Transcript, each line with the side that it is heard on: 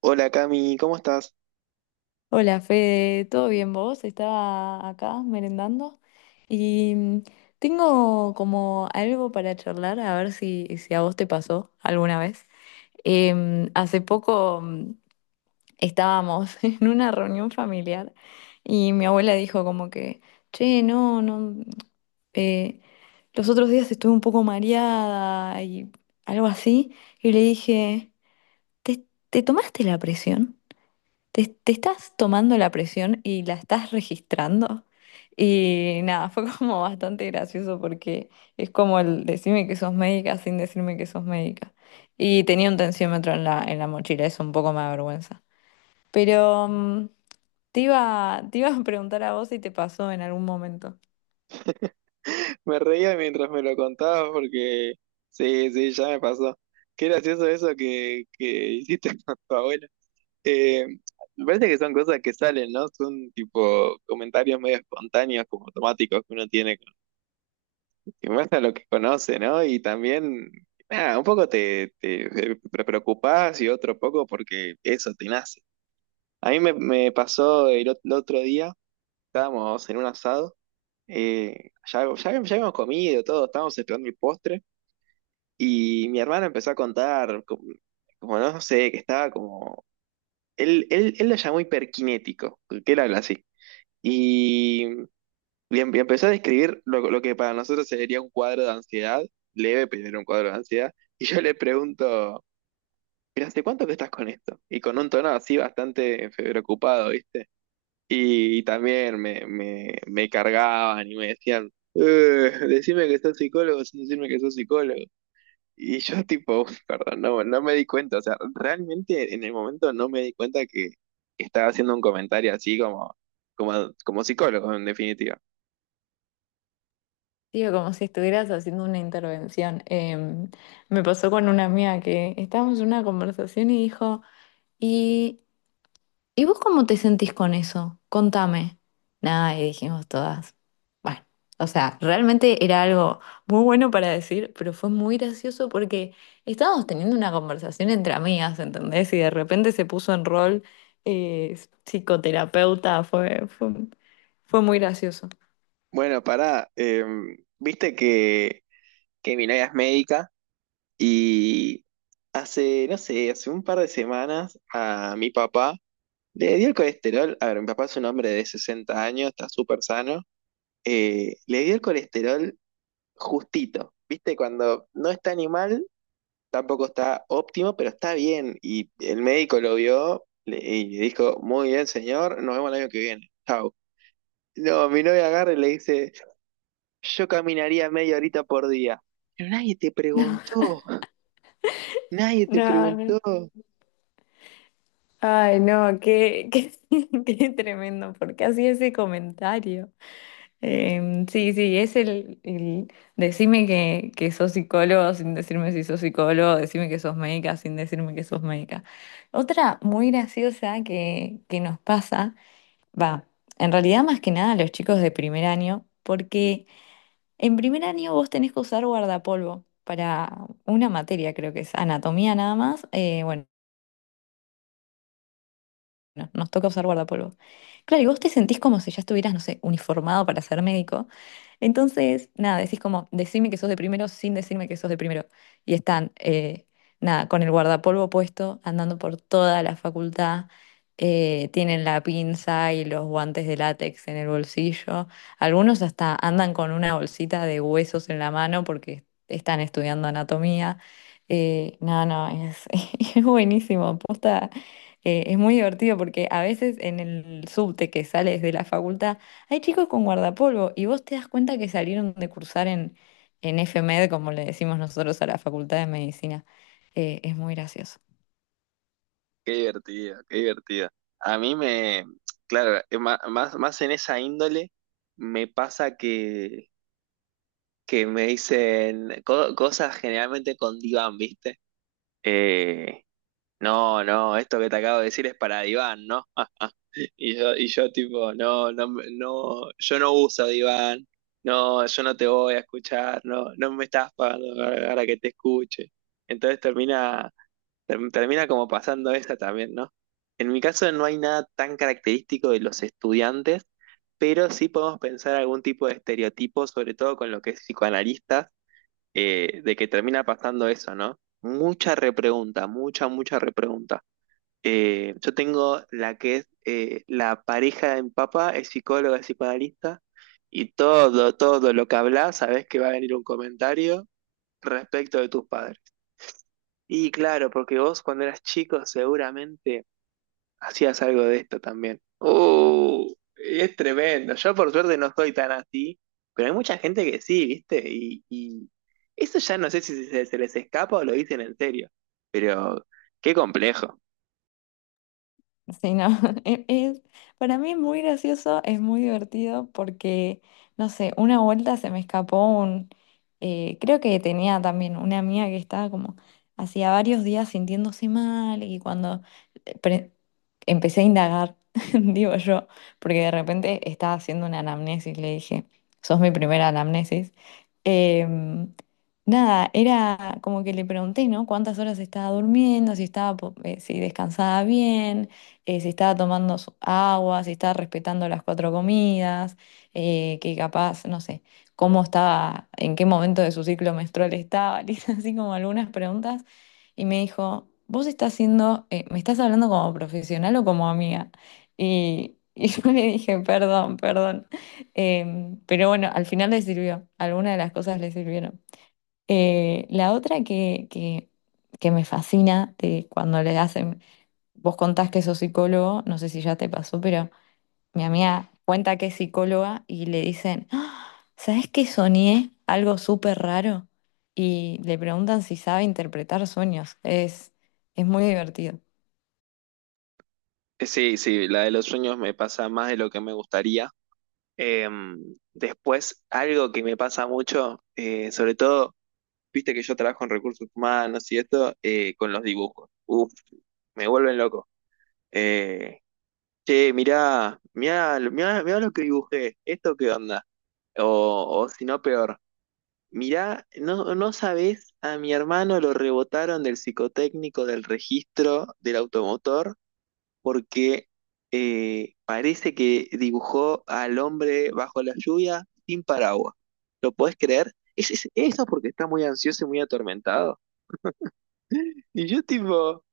right: Hola Cami, ¿cómo estás?
left: Hola Fede, ¿todo bien vos? Estaba acá merendando y tengo como algo para charlar, a ver si a vos te pasó alguna vez. Hace poco estábamos en una reunión familiar y mi abuela dijo como que, che, no, no, eh, los otros días estuve un poco mareada y algo así, y le dije, ¿te, te tomaste la presión? Te estás tomando la presión y la estás registrando. Y nada, fue como bastante gracioso porque es como el decirme que sos médica sin decirme que sos médica. Y tenía un tensiómetro en la mochila, eso un poco me avergüenza. Pero te iba a preguntar a vos si te pasó en algún momento.
right: Me reía mientras me lo contabas porque sí, sí, ya me pasó. Qué gracioso eso que hiciste con tu abuela. Eh, Me parece que son cosas que salen, ¿no? Son tipo comentarios medio espontáneos, como automáticos que uno tiene, que muestra lo que conoce, ¿no? Y también, nada, un poco te preocupás y otro poco porque eso te nace. A mí me pasó el otro día. Estábamos en un asado, ya habíamos comido todo, estábamos esperando el postre y mi hermana empezó a contar, como, como no sé, que estaba como, él lo llamó hiperkinético, que él habla así, y y empezó a describir lo que para nosotros sería un cuadro de ansiedad, leve, pero era un cuadro de ansiedad, y yo le pregunto, ¿pero hace cuánto que estás con esto? Y con un tono así bastante preocupado, ¿viste? Y también me cargaban y me decían, decime que sos psicólogo sin decirme que sos psicólogo". Y yo tipo, perdón, no, no me di cuenta, o sea, realmente en el momento no me di cuenta que estaba haciendo un comentario así como, como, como psicólogo, en definitiva.
left: Digo, como si estuvieras haciendo una intervención. Me pasó con una amiga que estábamos en una conversación y dijo, y ¿Y vos cómo te sentís con eso? Contame. Nada, y dijimos todas. Bueno, o sea, realmente era algo muy bueno para decir, pero fue muy gracioso porque estábamos teniendo una conversación entre amigas, ¿entendés? Y de repente se puso en rol eh, psicoterapeuta, fue muy gracioso.
right: Bueno, pará, viste que mi novia es médica y hace, no sé, hace un par de semanas a mi papá le dio el colesterol, a ver, mi papá es un hombre de 60 años, está súper sano, le dio el colesterol justito, ¿viste? Cuando no está ni mal, tampoco está óptimo, pero está bien. Y el médico lo vio y le dijo, muy bien, señor, nos vemos el año que viene, chau. No, mi novia agarra y le dice, yo caminaría media horita por día. Pero nadie te preguntó, nadie te
left: No, no.
right: preguntó.
left: Ay, no, qué tremendo, porque hacía ese comentario. Sí, sí, es el decime que sos psicólogo sin decirme si sos psicólogo, decime que sos médica sin decirme que sos médica. Otra muy graciosa que nos pasa, va, en realidad más que nada a los chicos de primer año, porque en primer año vos tenés que usar guardapolvo para una materia, creo que es anatomía nada más, bueno. Bueno, nos toca usar guardapolvo. Claro, y vos te sentís como si ya estuvieras, no sé, uniformado para ser médico. Entonces, nada, decís como, decime que sos de primero sin decirme que sos de primero. Y están, nada, con el guardapolvo puesto, andando por toda la facultad. Tienen la pinza y los guantes de látex en el bolsillo. Algunos hasta andan con una bolsita de huesos en la mano porque están estudiando anatomía. No, no, es, es buenísimo. Posta, es muy divertido porque a veces en el subte que sales de la facultad hay chicos con guardapolvo y vos te das cuenta que salieron de cursar en FMED, como le decimos nosotros a la Facultad de Medicina. Es muy gracioso.
right: Qué divertido, qué divertido. A mí me, claro, más en esa índole me pasa que me dicen cosas generalmente con diván, ¿viste? Eh, no, no, esto que te acabo de decir es para diván, ¿no? Y yo tipo, no, no, no, yo no uso diván, no, yo no te voy a escuchar, no, no me estás pagando para que te escuche. Entonces termina como pasando esa también, ¿no? En mi caso no hay nada tan característico de los estudiantes, pero sí podemos pensar algún tipo de estereotipo, sobre todo con lo que es psicoanalista, de que termina pasando eso, ¿no? Mucha repregunta, mucha repregunta. Yo tengo la que es la pareja de mi papá, es psicóloga, es psicoanalista, y todo, todo lo que hablas, sabes que va a venir un comentario respecto de tus padres. Y claro, porque vos cuando eras chico seguramente hacías algo de esto también. Es tremendo. Yo por suerte no soy tan así, pero hay mucha gente que sí, ¿viste? Y eso ya no sé si se les escapa o lo dicen en serio, pero qué complejo.
left: Sí, no, es, es- para mí es muy gracioso, es muy divertido porque, no sé, una vuelta se me escapó creo que tenía también una amiga que estaba como hacía varios días sintiéndose mal y cuando eh, pre- empecé a indagar, digo yo, porque de repente estaba haciendo una anamnesis, le dije, sos mi primera anamnesis. Em, nada, era como que le pregunté, ¿no? ¿Cuántas horas estaba durmiendo? Si estaba, si descansaba bien, si estaba tomando su agua, si estaba respetando las cuatro comidas, que capaz, no sé, cómo estaba, en qué momento de su ciclo menstrual estaba, le hice así como algunas preguntas y me dijo, vos estás siendo, me estás hablando como profesional o como amiga. Y yo le dije, perdón, perdón. Pero bueno, al final le sirvió, algunas de las cosas le sirvieron. La otra que me fascina de cuando le hacen. Vos contás que sos psicólogo, no sé si ya te pasó, pero mi amiga cuenta que es psicóloga y le dicen, "Ah, ¿sabés qué soñé? Algo súper raro." Y le preguntan si sabe interpretar sueños. Es muy divertido.
right: Sí, sí, la de los sueños me pasa más de lo que me gustaría. Em, Después, algo que me pasa mucho, sobre todo, viste que yo trabajo en recursos humanos y esto, con los dibujos. Uf, me vuelven loco. Eh, Che, mirá, mirá lo que dibujé, ¿esto qué onda? O, o si no, peor, mirá, no, no sabés, a mi hermano lo rebotaron del psicotécnico del registro del automotor porque parece que dibujó al hombre bajo la lluvia sin paraguas. ¿Lo podés creer? Es, eso porque está muy ansioso y muy atormentado. Y yo tipo...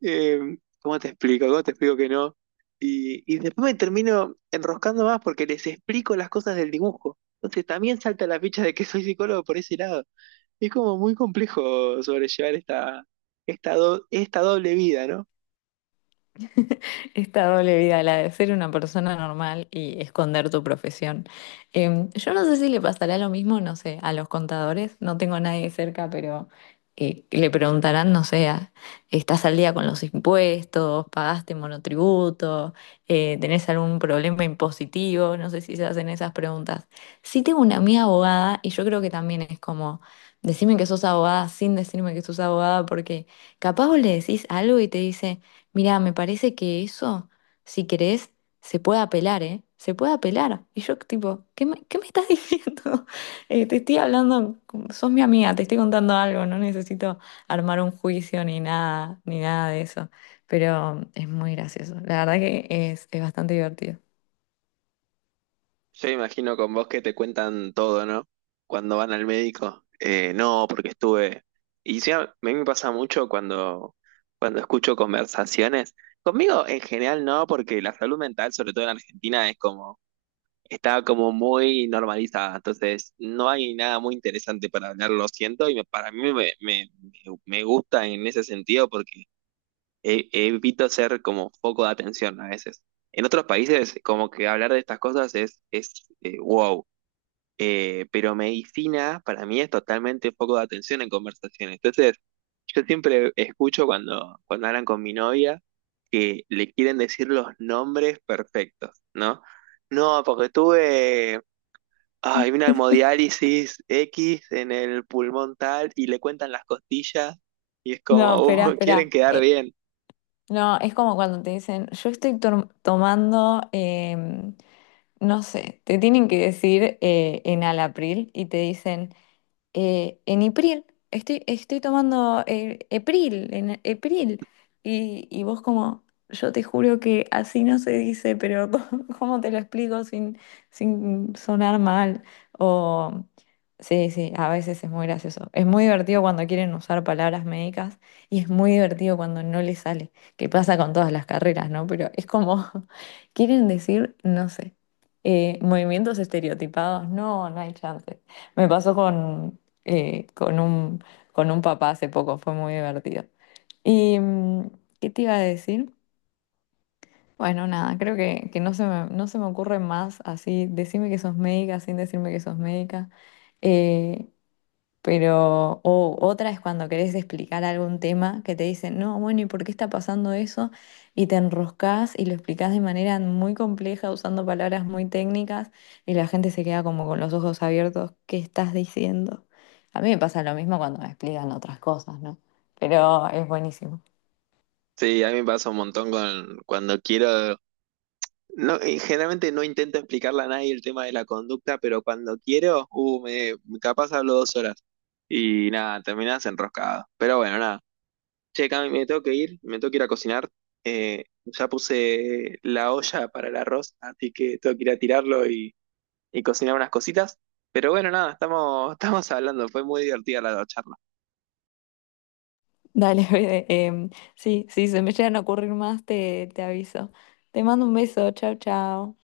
right: Eh, ¿cómo te explico? ¿Cómo te explico que no? Y después me termino enroscando más porque les explico las cosas del dibujo. Entonces también salta la ficha de que soy psicólogo por ese lado. Es como muy complejo sobrellevar esta, esta doble vida, ¿no?
left: Esta doble vida, la de ser una persona normal y esconder tu profesión. Yo no sé si le pasará lo mismo, no sé, a los contadores. No tengo a nadie cerca, pero le preguntarán, no sé, ¿estás al día con los impuestos? ¿Pagaste monotributo? ¿Tenés algún problema impositivo? No sé si se hacen esas preguntas. Sí tengo una amiga abogada y yo creo que también es como, decime que sos abogada sin decirme que sos abogada porque... Capaz vos le decís algo y te dice, mirá, me parece que eso, si querés, se puede apelar, ¿eh? Se puede apelar. Y yo, tipo, ¿qué me estás diciendo? Te estoy hablando, sos mi amiga, te estoy contando algo, no necesito armar un juicio ni nada, ni nada de eso. Pero es muy gracioso. La verdad que es bastante divertido.
right: Yo me imagino con vos que te cuentan todo, ¿no? Cuando van al médico, no, porque estuve... Y sí, a mí me pasa mucho cuando escucho conversaciones. Conmigo en general no, porque la salud mental, sobre todo en Argentina, es como estaba como muy normalizada, entonces no hay nada muy interesante para hablar, lo siento, y para mí me gusta en ese sentido porque evito ser como foco de atención a veces. En otros países, como que hablar de estas cosas es wow. Pero medicina para mí es totalmente foco de atención en conversaciones. Entonces, yo siempre escucho cuando hablan con mi novia que le quieren decir los nombres perfectos, ¿no? No, porque tuve hay una hemodiálisis X en el pulmón tal y le cuentan las costillas y es
left: No,
right: como,
left: espera,
right: quieren
left: espera.
right: quedar
left: Eh,
right: bien.
left: no, es como cuando te dicen, yo estoy tomando no sé, te tienen que decir en Alapril y te dicen, en Ipril. Estoy tomando Epril, en Epril. Y vos como, yo te juro que así no se dice, pero ¿cómo te lo explico sin sonar mal? O, sí, sí, a veces es muy gracioso. Es muy divertido cuando quieren usar palabras médicas y es muy divertido cuando no les sale, que pasa con todas las carreras, ¿no? Pero es como, quieren decir, no sé. Movimientos estereotipados, no, no hay chance. Me pasó eh, con un, con un papá hace poco, fue muy divertido. ¿Y qué te iba a decir? Bueno, nada, creo que no se me ocurre más así, decime que sos médica sin decirme que sos médica. Eh, o otra es cuando querés explicar algún tema que te dicen, no, bueno, ¿y por qué está pasando eso? Y te enroscás y lo explicás de manera muy compleja, usando palabras muy técnicas, y la gente se queda como con los ojos abiertos, ¿qué estás diciendo? A mí me pasa lo mismo cuando me explican otras cosas, ¿no? Pero es buenísimo.
right: Sí, a mí me pasa un montón con cuando quiero. No, y generalmente no intento explicarle a nadie el tema de la conducta, pero cuando quiero, me, capaz hablo 2 horas. Y nada, terminás enroscado. Pero bueno, nada. Che, Cami, me tengo que ir, me tengo que ir a cocinar. Ya puse la olla para el arroz, así que tengo que ir a tirarlo y cocinar unas cositas. Pero bueno, nada, estamos, estamos hablando, fue muy divertida la charla.
left: Dale, Fede, sí, sí, se me llegan a ocurrir más, te aviso. Te mando un beso, chao, chao.